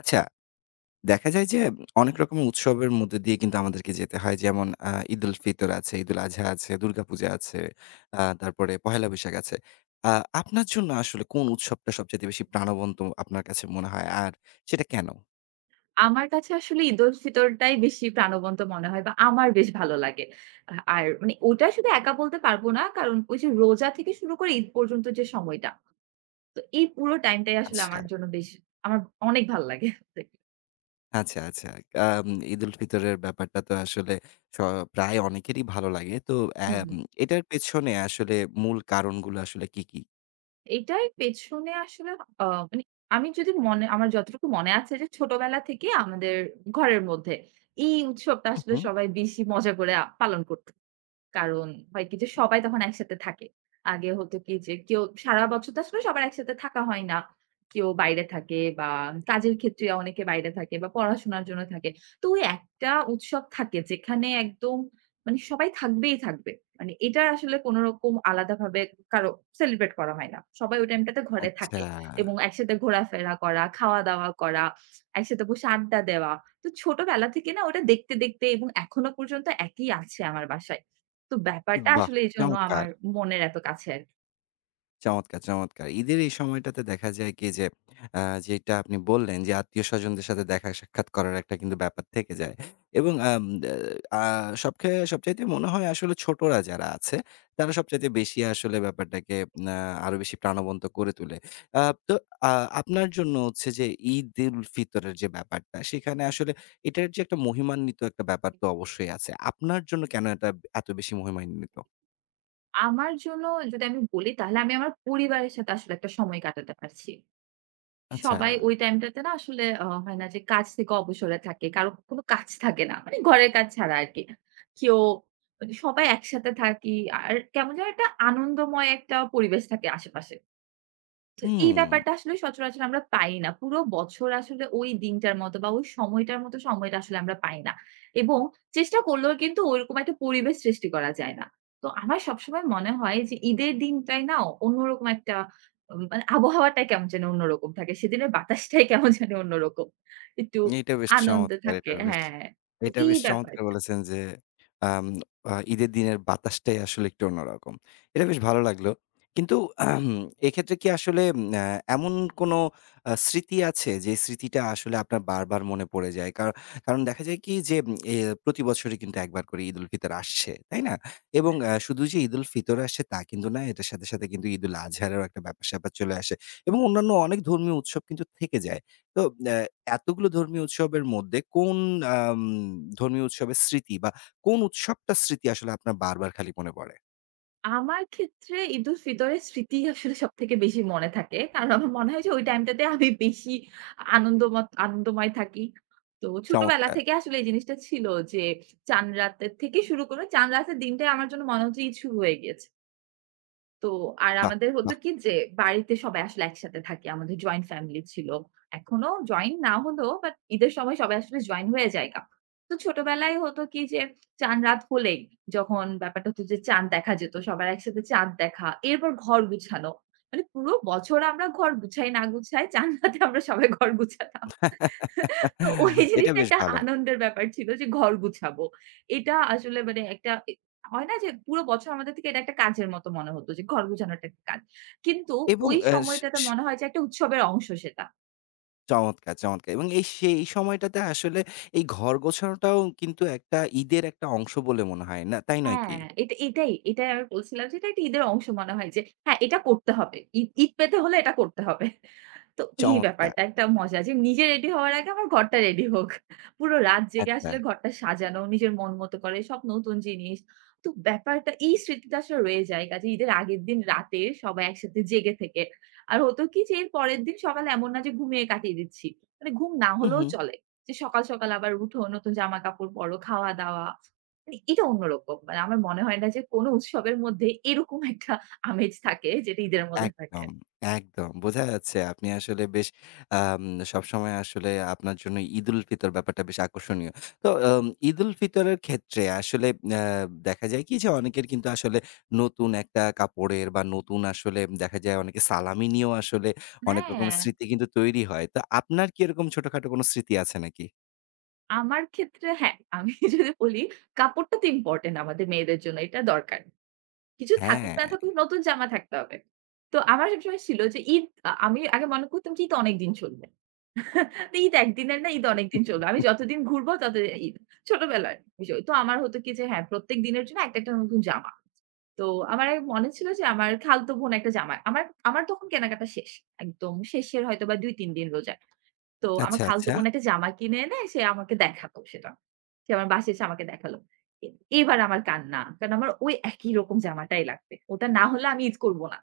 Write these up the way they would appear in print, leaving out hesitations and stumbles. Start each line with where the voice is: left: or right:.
left: আচ্ছা, দেখা যায় যে অনেক রকমের উৎসবের মধ্যে দিয়ে কিন্তু আমাদেরকে যেতে হয়। যেমন ঈদুল ফিতর আছে, ঈদুল আজহা আছে, দুর্গাপূজা আছে, তারপরে পহেলা বৈশাখ আছে। আ আপনার জন্য আসলে কোন উৎসবটা সবচাইতে বেশি প্রাণবন্ত আপনার কাছে মনে হয়? আর সেটা কেন?
right: আমার কাছে আসলে ঈদুল ফিতরটাই বেশি প্রাণবন্ত মনে হয় বা আমার বেশ ভালো লাগে। আর মানে ওটা শুধু একা বলতে পারব না। কারণ ওই যে রোজা থেকে শুরু করে ঈদ পর্যন্ত যে সময়টা। তো এই পুরো টাইমটাই আসলে
left: আচ্ছা,
right: আমার জন্য বেশ আমার অনেক ভাল লাগে।
left: আচ্ছা, আচ্ছা। আম ঈদুল ফিতরের ব্যাপারটা তো আসলে স প্রায় অনেকেরই ভালো লাগে। তো
right: হুম,
left: অ্যাম
right: হুম।
left: এটার পেছনে আসলে মূল কারণগুলো আসলে কি, কি?
right: এটার পেছনে আসলে আ মানে আমি যদি মনে আমার যতটুকু মনে আছে যে ছোটবেলা থেকে আমাদের ঘরের মধ্যে এই উৎসবটা আসলে
left: উহু,
right: সবাই বেশি মজা করে পালন করত। কারণ হয় কি যে সবাই তখন একসাথে থাকে। আগে হতো কি যে কেউ সারা বছর তো আসলে সবার একসাথে থাকা হয় না। কেউ বাইরে থাকে বা কাজের ক্ষেত্রে অনেকে বাইরে থাকে বা পড়াশোনার জন্য থাকে। তো ওই একটা উৎসব থাকে যেখানে একদম মানে সবাই থাকবেই থাকবে। মানে এটা আসলে কোন রকম আলাদাভাবে কারো সেলিব্রেট করা হয় না। সবাই ওই টাইমটাতে ঘরে
left: আচ্ছা।
right: থাকে এবং একসাথে ঘোরাফেরা করা, খাওয়া-দাওয়া করা, একসাথে বসে আড্ডা দেওয়া। তো ছোটবেলা থেকে না ওটা দেখতে, দেখতে এবং এখনো পর্যন্ত একই আছে আমার বাসায়। তো ব্যাপারটা
left: বাহ!
right: আসলে এজন্য
left: চমৎকার।
right: আমার মনের এত কাছে আরকি।
left: চমৎকার, চমৎকার। ঈদের এই সময়টাতে দেখা যায় কি যে, আ যেটা আপনি বললেন যে, আত্মীয়স্বজনদের সাথে দেখা সাক্ষাৎ করার একটা কিন্তু ব্যাপার থেকে যায়। এবং আম দে আ সবখে সবচাইতে মনে হয় আসলে ছোটরা যারা আছে, তারা সবচাইতে বেশি আসলে ব্যাপারটাকে আ আরো বেশি প্রাণবন্ত করে তোলে। আ তো আ আপনার জন্য হচ্ছে যে, ঈদ-উল ফিতরের যে ব্যাপারটা, সেখানে আসলে এটার যে একটা মহিমান্বিত একটা ব্যাপার তো অবশ্যই আছে। আপনার জন্য কেন এটা এত বেশি মহিমান্বিত?
right: আমার জন্য যদি আমি বলি তাহলে আমি আমার পরিবারের সাথে আসলে একটা সময় কাটাতে পারছি।
left: আচ্ছা।
right: সবাই ওই টাইমটাতে না আসলে হয় না যে কাজ থেকে অবসরে থাকে। কারো কোনো কাজ থাকে না। মানে ঘরের কাজ ছাড়া আরকি। কেউ মানে সবাই একসাথে থাকি। আর কেমন যেন একটা আনন্দময় একটা পরিবেশ থাকে আশেপাশে। তো এই
left: হুম।
right: ব্যাপারটা আসলে সচরাচর আমরা পাই না। পুরো বছর আসলে ওই দিনটার মতো বা ওই সময়টার মতো সময়টা আসলে আমরা পাই না। এবং চেষ্টা করলেও কিন্তু ওইরকম একটা পরিবেশ সৃষ্টি করা যায় না। তো আমার সবসময় মনে হয় যে ঈদের দিনটাই না অন্যরকম একটা মানে আবহাওয়াটাই কেমন যেন অন্যরকম থাকে। সেদিনের বাতাসটাই কেমন যেন অন্যরকম। একটু
left: এইটা বেশ
right: আনন্দ
left: চমৎকার! এটা
right: থাকে
left: বেশ
right: হ্যাঁ, তো
left: এটা
right: এই
left: বেশ
right: ব্যাপার
left: চমৎকার বলেছেন যে, আম আ ঈদের দিনের বাতাসটাই আসলে একটু অন্যরকম। এটা বেশ ভালো লাগলো। কিন্তু আহম, এক্ষেত্রে কি আসলে আ এমন কোনো স্মৃতি আছে যে স্মৃতিটা আসলে আপনার বারবার মনে পড়ে যায়? কারণ দেখা যায় কি যে, উম, এ প্রতি বছরই কিন্তু ১ বার করে ঈদুল ফিতর আসছে, তাই না? এবং শুধু যে ঈদুল ফিতর আসছে তা কিন্তু না, এটার সাথে কিন্তু ঈদুল আজহারেরও একটা ব্যাপার-স্যাপার চলে আসে এবং অন্যান্য অনেক ধর্মীয় উৎসব কিন্তু থেকে যায়। তো এতগুলো ধর্মীয় উৎসবের মধ্যে কোন আম ধর্মীয় উৎসবের স্মৃতি বা কোন উৎসবটার স্মৃতি আসলে আপনার বারবার খালি মনে পড়ে?
right: আমার ক্ষেত্রে ঈদুল ফিতরের স্মৃতি আসলে সবথেকে বেশি মনে থাকে। কারণ আমার মনে হয় যে ওই টাইমটাতে আমি বেশি আনন্দময় থাকি। তো ছোটবেলা
left: চমৎকার!
right: থেকে আসলে এই জিনিসটা ছিল যে চাঁদ রাতের থেকে শুরু করে চাঁদ রাতের দিনটাই আমার জন্য মনে হচ্ছে ঈদ শুরু হয়ে গিয়েছে। তো আর
left: বাহ!
right: আমাদের হতো
left: বাহ!
right: কি যে বাড়িতে সবাই আসলে একসাথে থাকি। আমাদের জয়েন্ট ফ্যামিলি ছিল। এখনো জয়েন না হলেও বাট ঈদের সময় সবাই আসলে জয়েন হয়ে যায়গা। তো ছোটবেলায় হতো কি যে চাঁদ-রাত হলেই যখন ব্যাপারটা হতো যে চাঁদ দেখা যেত, সবার একসাথে চাঁদ দেখা, এরপর ঘর গুছানো। মানে পুরো বছর আমরা ঘর গুছাই না গুছাই চাঁদ রাতে আমরা সবাই ঘর গুছাতাম। তো ওই
left: এটা
right: জিনিসটা
left: বেশ
right: একটা
left: ভালো।
right: আনন্দের ব্যাপার ছিল যে ঘর গুছাবো। এটা আসলে মানে একটা হয় না যে পুরো বছর আমাদের থেকে এটা একটা কাজের মতো মনে হতো যে ঘর গুছানো একটা কাজ। কিন্তু
left: এবং
right: ওই
left: অ্যা স
right: সময়টাতে
left: স
right: মনে হয় যে একটা উৎসবের অংশ সেটা।
left: চমৎকার, চমৎকার! এবং এই সেই সময়টাতে আসলে এই ঘর গোছানোটাও কিন্তু একটা ঈদের একটা অংশ বলে মনে হয়। না তাই নয়
right: হ্যাঁ,
left: কি?
right: এটাই আমি বলছিলাম যে এটা একটা ঈদের অংশ মনে হয় যে হ্যাঁ, এটা করতে হবে। ঈদ ঈদ পেতে হলে এটা করতে হবে। তো এই
left: চমৎকার!
right: ব্যাপারটা একটা মজা যে নিজে রেডি হওয়ার আগে আমার ঘরটা রেডি হোক। পুরো রাত জেগে
left: আচ্ছা।
right: আসলে ঘরটা সাজানো, নিজের মন মতো করে সব নতুন জিনিস। তো ব্যাপারটা এই স্মৃতিটা আসলে রয়ে যায়। কাজে ঈদের আগের দিন রাতে সবাই একসাথে জেগে থেকে। আর হতো কি যে এর পরের দিন সকালে এমন না যে ঘুমিয়ে কাটিয়ে দিচ্ছি। মানে ঘুম না
left: হু,
right: হলেও
left: হু।
right: চলে। যে সকাল, সকাল আবার উঠো, নতুন জামা-কাপড় পরো, খাওয়া-দাওয়া। মানে এটা অন্যরকম। মানে আমার মনে হয় না যে কোনো উৎসবের মধ্যে এরকম একটা আমেজ থাকে যেটা ঈদের মধ্যে থাকে।
left: একদম, একদম। বোঝা যাচ্ছে আপনি আসলে বেশ আম সবসময় আসলে আপনার জন্য ঈদুল ফিতর ব্যাপারটা বেশ আকর্ষণীয়। তো ঈদুল ফিতরের ক্ষেত্রে আসলে আ দেখা যায় কি যে অনেকের কিন্তু আসলে নতুন একটা কাপড়ের বা নতুন আসলে দেখা যায় অনেকে সালামি নিয়েও আসলে অনেক রকমের
right: হ্যাঁ।
left: স্মৃতি কিন্তু তৈরি হয়। তো আপনার কি এরকম ছোটখাটো কোনো স্মৃতি আছে নাকি?
right: আমার ক্ষেত্রে হ্যাঁ, আমি যদি বলি কাপড়টা তো ইম্পোর্টেন্ট আমাদের মেয়েদের জন্য। এটা দরকার। কিছু থাকুক
left: হ্যাঁ।
right: না থাকুক নতুন জামা থাকতে হবে। তো আমার সবসময় ছিল যে ঈদ আমি আগে মনে করতাম যে ঈদ অনেকদিন চলবে। তো ঈদ একদিনের না ঈদ অনেকদিন চলবে। আমি যতদিন ঘুরবো ততদিন ঈদ। ছোটবেলার বিষয়। তো আমার হতো কি যে হ্যাঁ, প্রত্যেক দিনের জন্য একটা, একটা নতুন জামা। তো আমার এক মনে ছিল যে আমার খালাতো বোন একটা জামা। আমার তখন কেনাকাটা শেষ। একদম শেষের হয়তোবা ২-৩ দিন রোজার। তো আমার
left: আচ্ছা,
right: খালাতো
left: আচ্ছা।
right: বোন একটা জামা কিনে এনে সে আমাকে দেখাতো সেটা। সে আমার বাসায় এসে আমাকে দেখালো। এ এবার আমার কান্না। কারণ আমার ওই একই রকম জামাটাই লাগবে। ওটা না হলে আমি ঈদ করব না।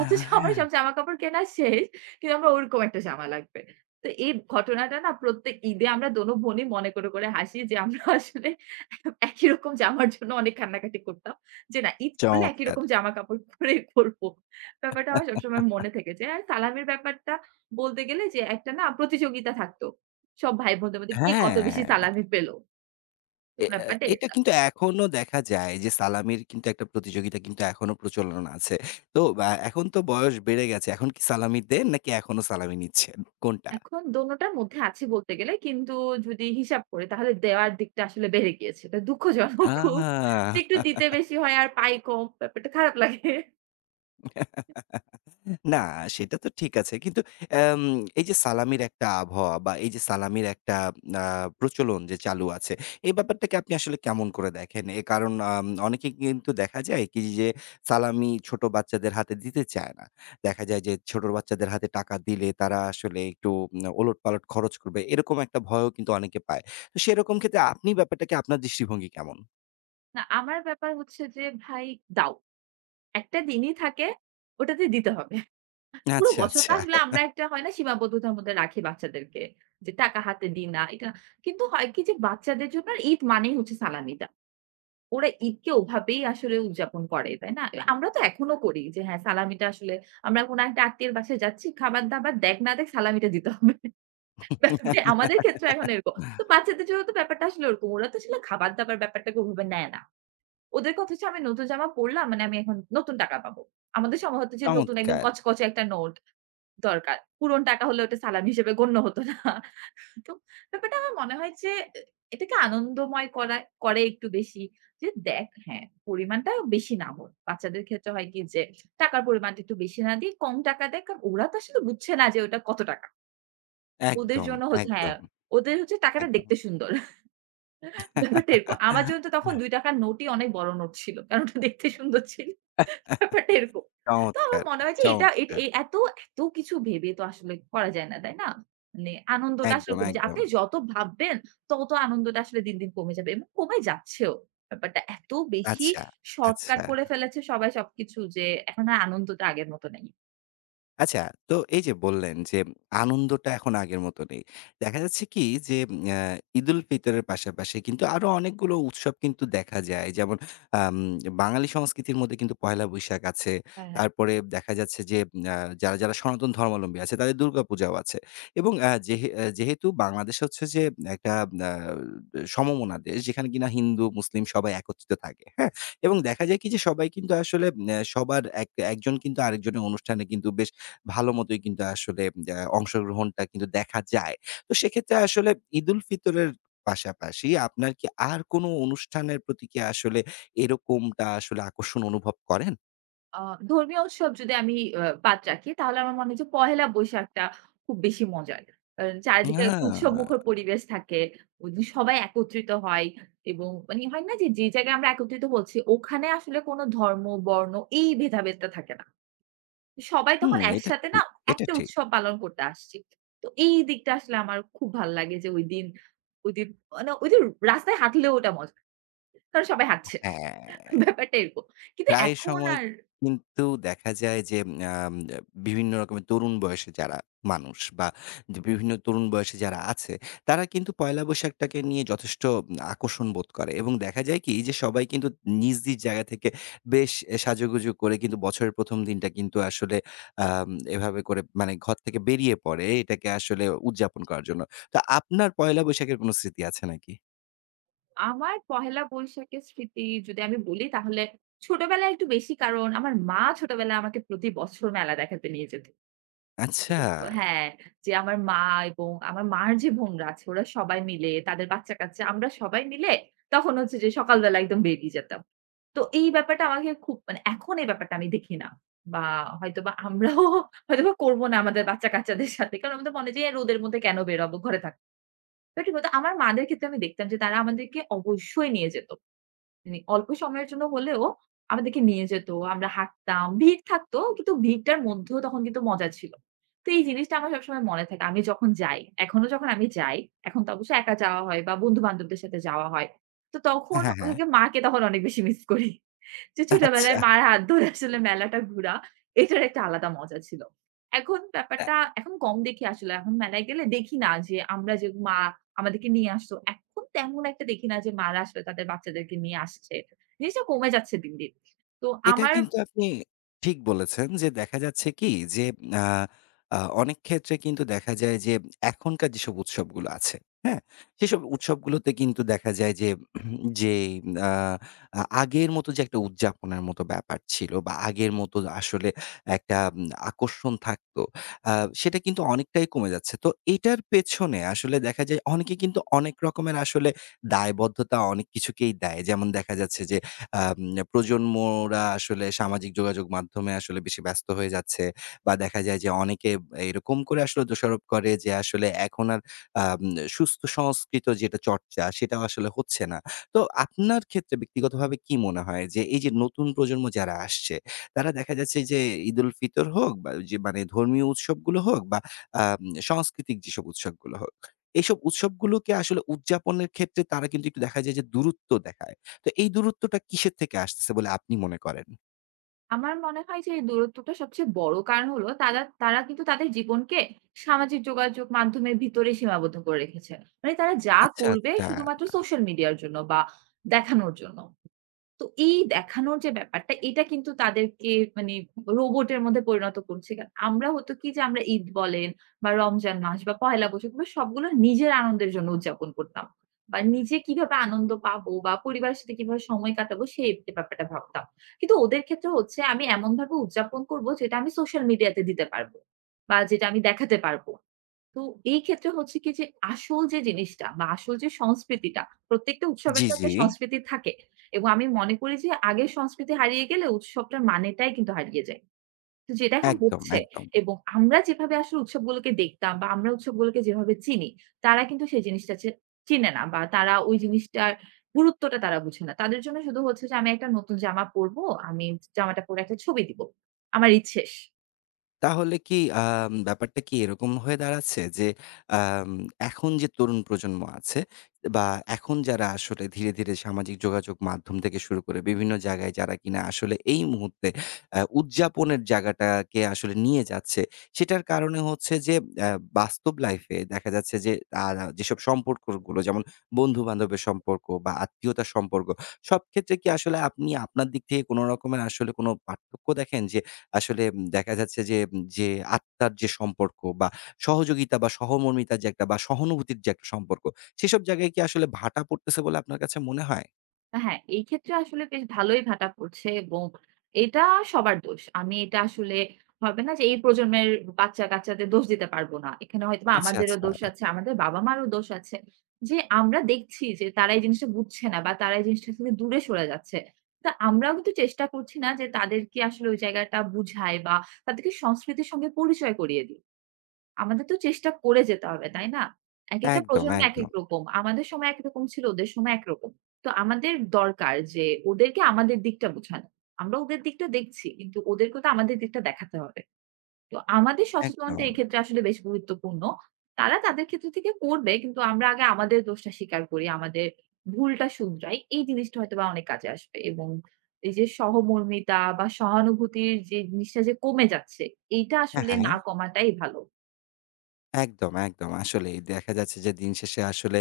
right: অথচ আমার সব জামাকাপড় কেনা শেষ। কিন্তু আমার ওরকম একটা জামা লাগবে। তো এই ঘটনাটা না প্রত্যেক ঈদে আমরা দোনো বোনই মনে করে, করে হাসি যে আমরা আসলে একই রকম জামার জন্য অনেক কান্নাকাটি করতাম। যে না ঈদ করলে একই
left: চমৎকার।
right: রকম জামাকাপড় পরে করব। ব্যাপারটা আমার সবসময় মনে থেকেছে। আর সালামের ব্যাপারটা বলতে গেলে যে একটা না প্রতিযোগিতা থাকতো। সব ভাই-বোনদের মধ্যে কে কত বেশি
left: হ্যাঁ।
right: সালামি পেল। তো
left: এ আ
right: ব্যাপারটা
left: এটা
right: এটা।
left: কিন্তু এখনো দেখা যায় যে সালামির কিন্তু একটা প্রতিযোগিতা কিন্তু এখনো প্রচলন আছে। তো এখন তো বয়স বেড়ে গেছে। এখন কি সালামি দেন নাকি এখনো সালামি নিচ্ছেন? কোনটা?
right: এখন দোনোটার মধ্যে আছি বলতে গেলে। কিন্তু যদি হিসাব করি তাহলে দেওয়ার দিকটা আসলে বেড়ে গিয়েছে। এটা দুঃখজনক খুব। যে
left: আ!
right: একটু দিতে বেশি হয় আর পাই কম। ব্যাপারটা খারাপ লাগে।
left: না, সেটা তো ঠিক আছে। কিন্তু অ্যাম এই যে সালামির একটা আবহাওয়া বা এই যে সালামির একটা আ প্রচলন যে চালু আছে, এই ব্যাপারটাকে আপনি আসলে কেমন করে দেখেন? কারণ অনেকে কিন্তু দেখা যায় কি যে সালামি ছোট বাচ্চাদের হাতে দিতে চায় না। দেখা যায় যে ছোট বাচ্চাদের হাতে টাকা দিলে তারা আসলে একটু ওলটপালট খরচ করবে। এরকম একটা ভয়ও কিন্তু অনেকে পায়। তো সেরকম ক্ষেত্রে আপনি ব্যাপারটাকে আপনার দৃষ্টিভঙ্গি কেমন?
right: না আমার ব্যাপার হচ্ছে যে ভাই দাও। একটা দিনই থাকে ওটাতে দিতে হবে। পুরো
left: আচ্ছা,
right: বছরটা
left: আচ্ছা।
right: আসলে আমরা একটা হয় না সীমাবদ্ধতার মধ্যে রাখি বাচ্চাদেরকে। যে টাকা হাতে দিই না। এটা কিন্তু হয় কি যে বাচ্চাদের জন্য ঈদ মানেই হচ্ছে সালামি। ওরা ঈদকে ওভাবেই আসলে উদযাপন করে, তাই না? আমরা তো এখনো করি যে হ্যাঁ, সালামিটা আসলে আমরা কোন একটা আত্মীয়ের বাসায় যাচ্ছি, খাবার-দাবার দেখ না দেখ সালামিটা দিতে হবে। ব্যাপারটা আমাদের ক্ষেত্রে এখন এরকম। তো বাচ্চাদের জন্য তো ব্যাপারটা আসলে ওরকম। ওরা তো আসলে খাবার-দাবার ব্যাপারটাকে ওভাবে নেয় না। ওদের কথা হচ্ছে আমি নতুন জামা পড়লাম মানে আমি এখন নতুন টাকা পাবো। আমাদের সময় হতো যে নতুন একদম
left: চমৎকার!
right: কচকচে একটা নোট দরকার। পুরনো টাকা হলে ওটা সালামি হিসেবে গণ্য হতো না। তো ব্যাপারটা আমার মনে হয় যে এ এটাকে আনন্দময় করা করে একটু বেশি। যে দেখ হ্যাঁ, পরিমাণটা বেশি না হোক। বাচ্চাদের ক্ষেত্রে হয় কি যে টাকার পরিমাণটা একটু বেশি না দিয়ে কম টাকা দেখ। কারণ ওরা তো আসলে বুঝছে না যে ওটা কত টাকা। ওদের
left: একদম,
right: জন্য হচ্ছে হ্যাঁ,
left: একদম,
right: ওদের হচ্ছে টাকাটা
left: একদম।
right: দেখতে সুন্দর। ব্যাপারটা এরকম। আমার জন্য তো তখন ৳২ র নোটই অনেক বড় নোট ছিল। কারণ ওটা দেখতে সুন্দর ছিল। ব্যাপারটা এরকম। তো আমার
left: চমৎকার,
right: মনে হয় যে এটা এট
left: চমৎকার।
right: এ এত, এত কিছু ভেবে তো আসলে করা যায় না, তাই না? মানে আনন্দটা আসলে
left: একদম,
right: কমে যায়।
left: একদম।
right: আপনি যত ভাববেন তত আনন্দটা আসলে দিন, দিন কমে যাবে এবং কমে যাচ্ছেও। ব্যাপারটা এত বেশি
left: আচ্ছা,
right: শর্টকাট
left: আচ্ছা।
right: করে ফেলেছে সবাই সবকিছু যে এখন আর আনন্দটা আগের মত নেই।
left: আচ্ছা, তো এই যে বললেন যে আনন্দটা এখন আগের মতো নেই। দেখা যাচ্ছে কি যে আ ঈদুল ফিতরের পাশাপাশি কিন্তু আরো অনেকগুলো উৎসব কিন্তু দেখা যায়। যেমন আম বাঙালি সংস্কৃতির মধ্যে কিন্তু পহেলা বৈশাখ আছে।
right: হ্যাঁ।
left: তারপরে দেখা যাচ্ছে যে আ যারা সনাতন ধর্মাবলম্বী আছে তাদের দুর্গাপূজাও আছে। এবং যেহেতু বাংলাদেশ হচ্ছে যে একটা আ সমমনা দেশ যেখানে কিনা হিন্দু, মুসলিম সবাই একত্রিত থাকে। হ্যাঁ? এবং দেখা যায় কি যে সবাই কিন্তু আসলে সবার এক একজন কিন্তু আরেকজনের অনুষ্ঠানে কিন্তু বেশ ভালো মতোই কিন্তু আসলে অংশগ্রহণটা কিন্তু দেখা যায়। তো সেক্ষেত্রে আসলে ঈদুল ফিতরের পাশাপাশি আপনার কি আর কোনো অনুষ্ঠানের প্রতি কি আসলে এরকমটা আসলে আকর্ষণ অনুভব করেন?
right: আ ধর্মীয় উৎসব যদি আমি বাদ রাখি, তাহলে আমার মনে হয় যে পহেলা বৈশাখটা খুব বেশি মজার। কারণ
left: আ
right: চারিদিকে একটা উৎসবমুখর পরিবেশ থাকে। ওইদিন সবাই একত্রিত হয় এবং মানে হয় না যে, যে জায়গায় আমরা একত্রিত হচ্ছি, ওখানে আসলে কোনো ধর্ম, বর্ণ এই ভেদাভেদটা থাকে না। সবাই
left: হুম,
right: তখন
left: এটা
right: একসাথে না
left: ঠিক, এটা
right: একটা
left: ঠিক।
right: উৎসব পালন করতে আসছি। তো এই দিকটা আসলে আমার খুব ভাল লাগে যে ওইদিন, ওইদিন মানে ওইদিন রাস্তায় হাঁটলেও ওটা মজা। কারণ সবাই হাঁটছে।
left: হ্যাঁ।
right: ব্যাপারটা এরকম। কিন্তু
left: প্রায়
right: এখন
left: সময়
right: আর
left: কিন্তু দেখা যায় যে আম বিভিন্ন রকমের তরুণ বয়সে যারা মানুষ বা যে বিভিন্ন তরুণ বয়সে যারা আছে, তারা কিন্তু পয়লা বৈশাখটাকে নিয়ে যথেষ্ট আকর্ষণ বোধ করে এবং দেখা যায় কি যে সবাই কিন্তু নিজ, নিজ জায়গা থেকে বেশ সাজুগুজু করে কিন্তু বছরের ১ম দিনটা কিন্তু আসলে আম এভাবে করে মানে ঘর থেকে বেরিয়ে পড়ে এটাকে আসলে উদযাপন করার জন্য। তো আপনার পয়লা বৈশাখের কোনো স্মৃতি আছে নাকি?
right: আমার পহেলা বৈশাখের স্মৃতি যদি আমি বলি তাহলে ছোটবেলায় একটু বেশি কারণ আমার মা ছোটবেলায় আমাকে প্রতি বছর মেলা দেখাতে নিয়ে যেত।
left: আচ্ছা।
right: তো হ্যাঁ, যে আমার মা এবং আমার মার যে বোনরা আছে ওরা সবাই মিলে তাদের বাচ্চা-কাচ্চা আমরা সবাই মিলে তখন হচ্ছে যে সকালবেলা একদম বেরিয়ে যেতাম। তো এই ব্যাপারটা আমাকে খুব মানে এখন এই ব্যাপারটা আমি দেখি না। বা হয়তোবা আমরাও হয়তোবা করব না আমাদের বাচ্চা-কাচ্চাদের সাথে। কারণ আমাদের মনে যে রোদের মধ্যে কেন বেরোবো ঘরে থাক। বাট কিন্তু আমার মাদের ক্ষেত্রে আমি দেখতাম যে তারা আমাদেরকে অবশ্যই নিয়ে যেত। মানে অল্প সময়ের জন্য হলেও আমাদেরকে নিয়ে যেত। আমরা হাঁটতাম। ভিড় থাকতো কিন্তু ভিড়টার মধ্যেও তখন কিন্তু মজা ছিল। তো এই জিনিসটা আমার সবসময় মনে থাকে। আমি যখন যাই, এখনো যখন আমি যাই, এখন তো অবশ্য একা যাওয়া হয় বা বন্ধু-বান্ধবদের সাথে যাওয়া হয়। তো
left: হ্যাঁ,
right: তখন
left: হ্যাঁ, হ্যাঁ।
right: ওকে মাকে তখন অনেক বেশি মিস করি। যে
left: আচ্ছা।
right: ছোটবেলায় মার হাত ধরে আসলে মেলাটা ঘুরা, এটার একটা আলাদা মজা ছিল। এখন ব্যাপারটা এখন কম দেখি আসলে। এখন মেলায় গেলে দেখি না যে আমরা যে মা আমাদেরকে নিয়ে আসতো। এখন তেমন একটা দেখি না যে মারা আসলে তাদের বাচ্চাদেরকে নিয়ে আসছে। জিনিসটা কমে যাচ্ছে দিন, দিন। তো
left: এটা
right: আমার
left: কিন্তু আপনি ঠিক বলেছেন যে দেখা যাচ্ছে কি যে আ আ অনেক ক্ষেত্রে কিন্তু দেখা যায় যে এখনকার যেসব উৎসবগুলো আছে, হ্যাঁ? সেসব উৎসবগুলোতে কিন্তু দেখা যায় যে, যে আ আ আগের মতো যে একটা উদযাপনের মতো ব্যাপার ছিল বা আগের মতো আসলে একটা আকর্ষণ থাকতো, আ সেটা কিন্তু অনেকটাই কমে যাচ্ছে। তো এটার পেছনে আসলে দেখা যায় অনেকে কিন্তু অনেক রকমের আসলে দায়বদ্ধতা অনেক কিছুকেই দেয়। যেমন দেখা যাচ্ছে যে আম প্রজন্মরা আসলে সামাজিক যোগাযোগ মাধ্যমে আসলে বেশি ব্যস্ত হয়ে যাচ্ছে বা দেখা যায় যে অনেকে এরকম করে আসলে দোষারোপ করে যে আসলে এখন আর আম সুস্থ সংস্কৃত যেটা চর্চা সেটাও আসলে হচ্ছে না। তো আপনার ক্ষেত্রে ব্যক্তিগতভাবে কি মনে হয় যে এই যে নতুন প্রজন্ম যারা আসছে তারা দেখা যাচ্ছে যে ঈদুল ফিতর হোক বা যে মানে ধর্মীয় উৎসবগুলো হোক বা আম সাংস্কৃতিক যেসব উৎসবগুলো হোক, এইসব উৎসবগুলোকে আসলে উদযাপনের ক্ষেত্রে তারা কিন্তু একটু দেখা যায় যে দূরত্ব দেখায়। তো এই দূরত্বটা কিসের থেকে আসতেছে বলে আপনি মনে করেন?
right: আমার মনে হয় যে এই দূরত্বটা সবচেয়ে বড় কারণ হলো তারা তারা কিন্তু তাদের জীবনকে সামাজিক যোগাযোগ মাধ্যমের ভিতরে সীমাবদ্ধ করে রেখেছে। মানে তারা যা
left: আচ্ছা, আচ্ছা।
right: করবে
left: তা
right: শুধুমাত্র সোশ্যাল মিডিয়ার জন্য বা দেখানোর জন্য। তো এই দেখানোর যে ব্যাপারটা, এটা কিন্তু তাদেরকে মানে রোবটের মধ্যে পরিণত করছে। কারণ আমরা হতো কি যে আমরা ঈদ বলেন বা রমজান মাস বা পহেলা বৈশাখ এগুলো সবগুলো নিজের আনন্দের জন্য উদযাপন করতাম। বা নিজে কিভাবে আনন্দ পাবো বা পরিবারের সাথে কিভাবে সময় কাটাবো সেই ব্যাপারটা ভাবতাম। কিন্তু ওদের ক্ষেত্রে হচ্ছে আমি এমনভাবে উদযাপন করব যেটা আমি সোশ্যাল মিডিয়াতে দিতে পারব। বা যেটা আমি দেখাতে পারব। তো এই ক্ষেত্রে হচ্ছে কি যে আসল যে জিনিসটা বা আসল যে সংস্কৃতিটা, প্রত্যেকটা উৎসবের
left: জি,
right: তো
left: জি।
right: একটা সংস্কৃতি থাকে। এবং আমি মনে করি যে আগের সংস্কৃতি হারিয়ে গেলে উৎসবটার মানেটাই কিন্তু হারিয়ে যায়। তো যেটা এখন
left: একদম,
right: হচ্ছে
left: একদম।
right: এবং আমরা যেভাবে আসলে উৎসবগুলোকে দেখতাম বা আমরা উৎসবগুলোকে যেভাবে চিনি, তারা কিন্তু সেই জিনিসটা চিনে না বা তারা ওই জিনিসটার গুরুত্বটা তারা বুঝে না। তাদের জন্য শুধু হচ্ছে যে আমি একটা নতুন জামা পরবো, আমি জামাটা পরে একটা ছবি দিব। আমার ঈদ শেষ।
left: তাহলে কি ব্যাপারটা কি এরকম হয়ে দাঁড়াচ্ছে যে, আম এখন যে তরুণ প্রজন্ম আছে বা এখন যারা আসলে ধীরে, ধীরে সামাজিক যোগাযোগ মাধ্যম থেকে শুরু করে বিভিন্ন জায়গায় যারা কিনা আসলে এই মুহূর্তে উদযাপনের জায়গাটাকে আসলে নিয়ে যাচ্ছে, সেটার কারণে হচ্ছে যে আ বাস্তব লাইফে দেখা যাচ্ছে যে তারা যেসব সম্পর্কগুলো যেমন বন্ধু-বান্ধবের সম্পর্ক বা আত্মীয়তার সম্পর্ক, সব ক্ষেত্রে কি আসলে আপনি আপনার দিক থেকে কোন রকমের আসলে কোন পার্থক্য দেখেন যে আসলে দেখা যাচ্ছে যে, যে আত্মার যে সম্পর্ক বা সহযোগিতা বা সহমর্মিতার যে একটা বা সহানুভূতির যে একটা সম্পর্ক, সেসব জায়গায় কি আসলে ভাটা পড়তেছে বলে আপনার কাছে মনে হয়?
right: হ্যাঁ, এই ক্ষেত্রে আসলে বেশ ভালোই ভাটা পড়ছে এবং এটা সবার দোষ। আমি এটা আসলে হবে না যে এই প্রজন্মের বাচ্চা-কাচ্চাদের দোষ দিতে পারব না। এখানে হয়তোবা
left: আচ্ছা,
right: আমাদেরও
left: আচ্ছা।
right: দোষ আছে, আমাদের বাবা-মারও দোষ আছে। যে আমরা দেখছি যে তারা এই জিনিসটা বুঝছে না বা তারা এই জিনিসটা থেকে দূরে সরে যাচ্ছে। তা আমরাও কিন্তু চেষ্টা করছি না যে তাদেরকে আসলে ওই জায়গাটা বুঝাই বা তাদেরকে সংস্কৃতির সঙ্গে পরিচয় করিয়ে দিই। আমাদের তো চেষ্টা করে যেতে হবে, তাই না? একেকটা
left: একদম,
right: প্রজন্ম একেক
left: একদম,
right: রকম। আমাদের সময় একরকম ছিল, ওদের সময় একরকম। তো আমাদের দরকার যে ওদেরকে আমাদের দিকটা বোঝানো। আমরা ওদের দিকটা দেখছি, কিন্তু ওদেরকেও তো আমাদের দিকটা দেখাতে হবে। তো আমাদের সচেতনতা
left: একদম।
right: এক্ষেত্রে আসলে বেশ গুরুত্বপূর্ণ। তারা তাদের ক্ষেত্র থেকে করবে, কিন্তু আমরা আগে আমাদের দোষটা স্বীকার করি, আমাদের ভুলটা শুধরাই। এই জিনিসটা হয়তোবা অনেক কাজে আসবে এবং এই যে সহমর্মিতা বা সহানুভূতির যে জিনিসটা যে কমে যাচ্ছে, এইটা
left: হ্যাঁ,
right: আসলে
left: হ্যাঁ।
right: না কমাটাই ভালো।
left: একদম, একদম। আসলেই দেখা যাচ্ছে যে দিন শেষে আসলে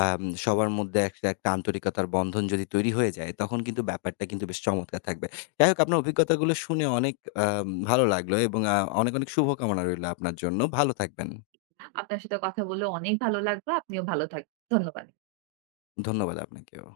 left: সবার মধ্যে একটা আন্তরিকতার বন্ধন যদি তৈরি হয়ে যায়, তখন কিন্তু ব্যাপারটা কিন্তু বেশ চমৎকার থাকবে। যাই হোক আপনার অভিজ্ঞতাগুলো শুনে অনেক ভালো লাগলো এবং অনেক, অনেক শুভকামনা রইলো আপনার জন্য। ভালো থাকবেন।
right: আপনার সাথে কথা বলে অনেক ভালো লাগলো। আপনিও ভালো থাকবেন। ধন্যবাদ।
left: ধন্যবাদ আপনাকেও।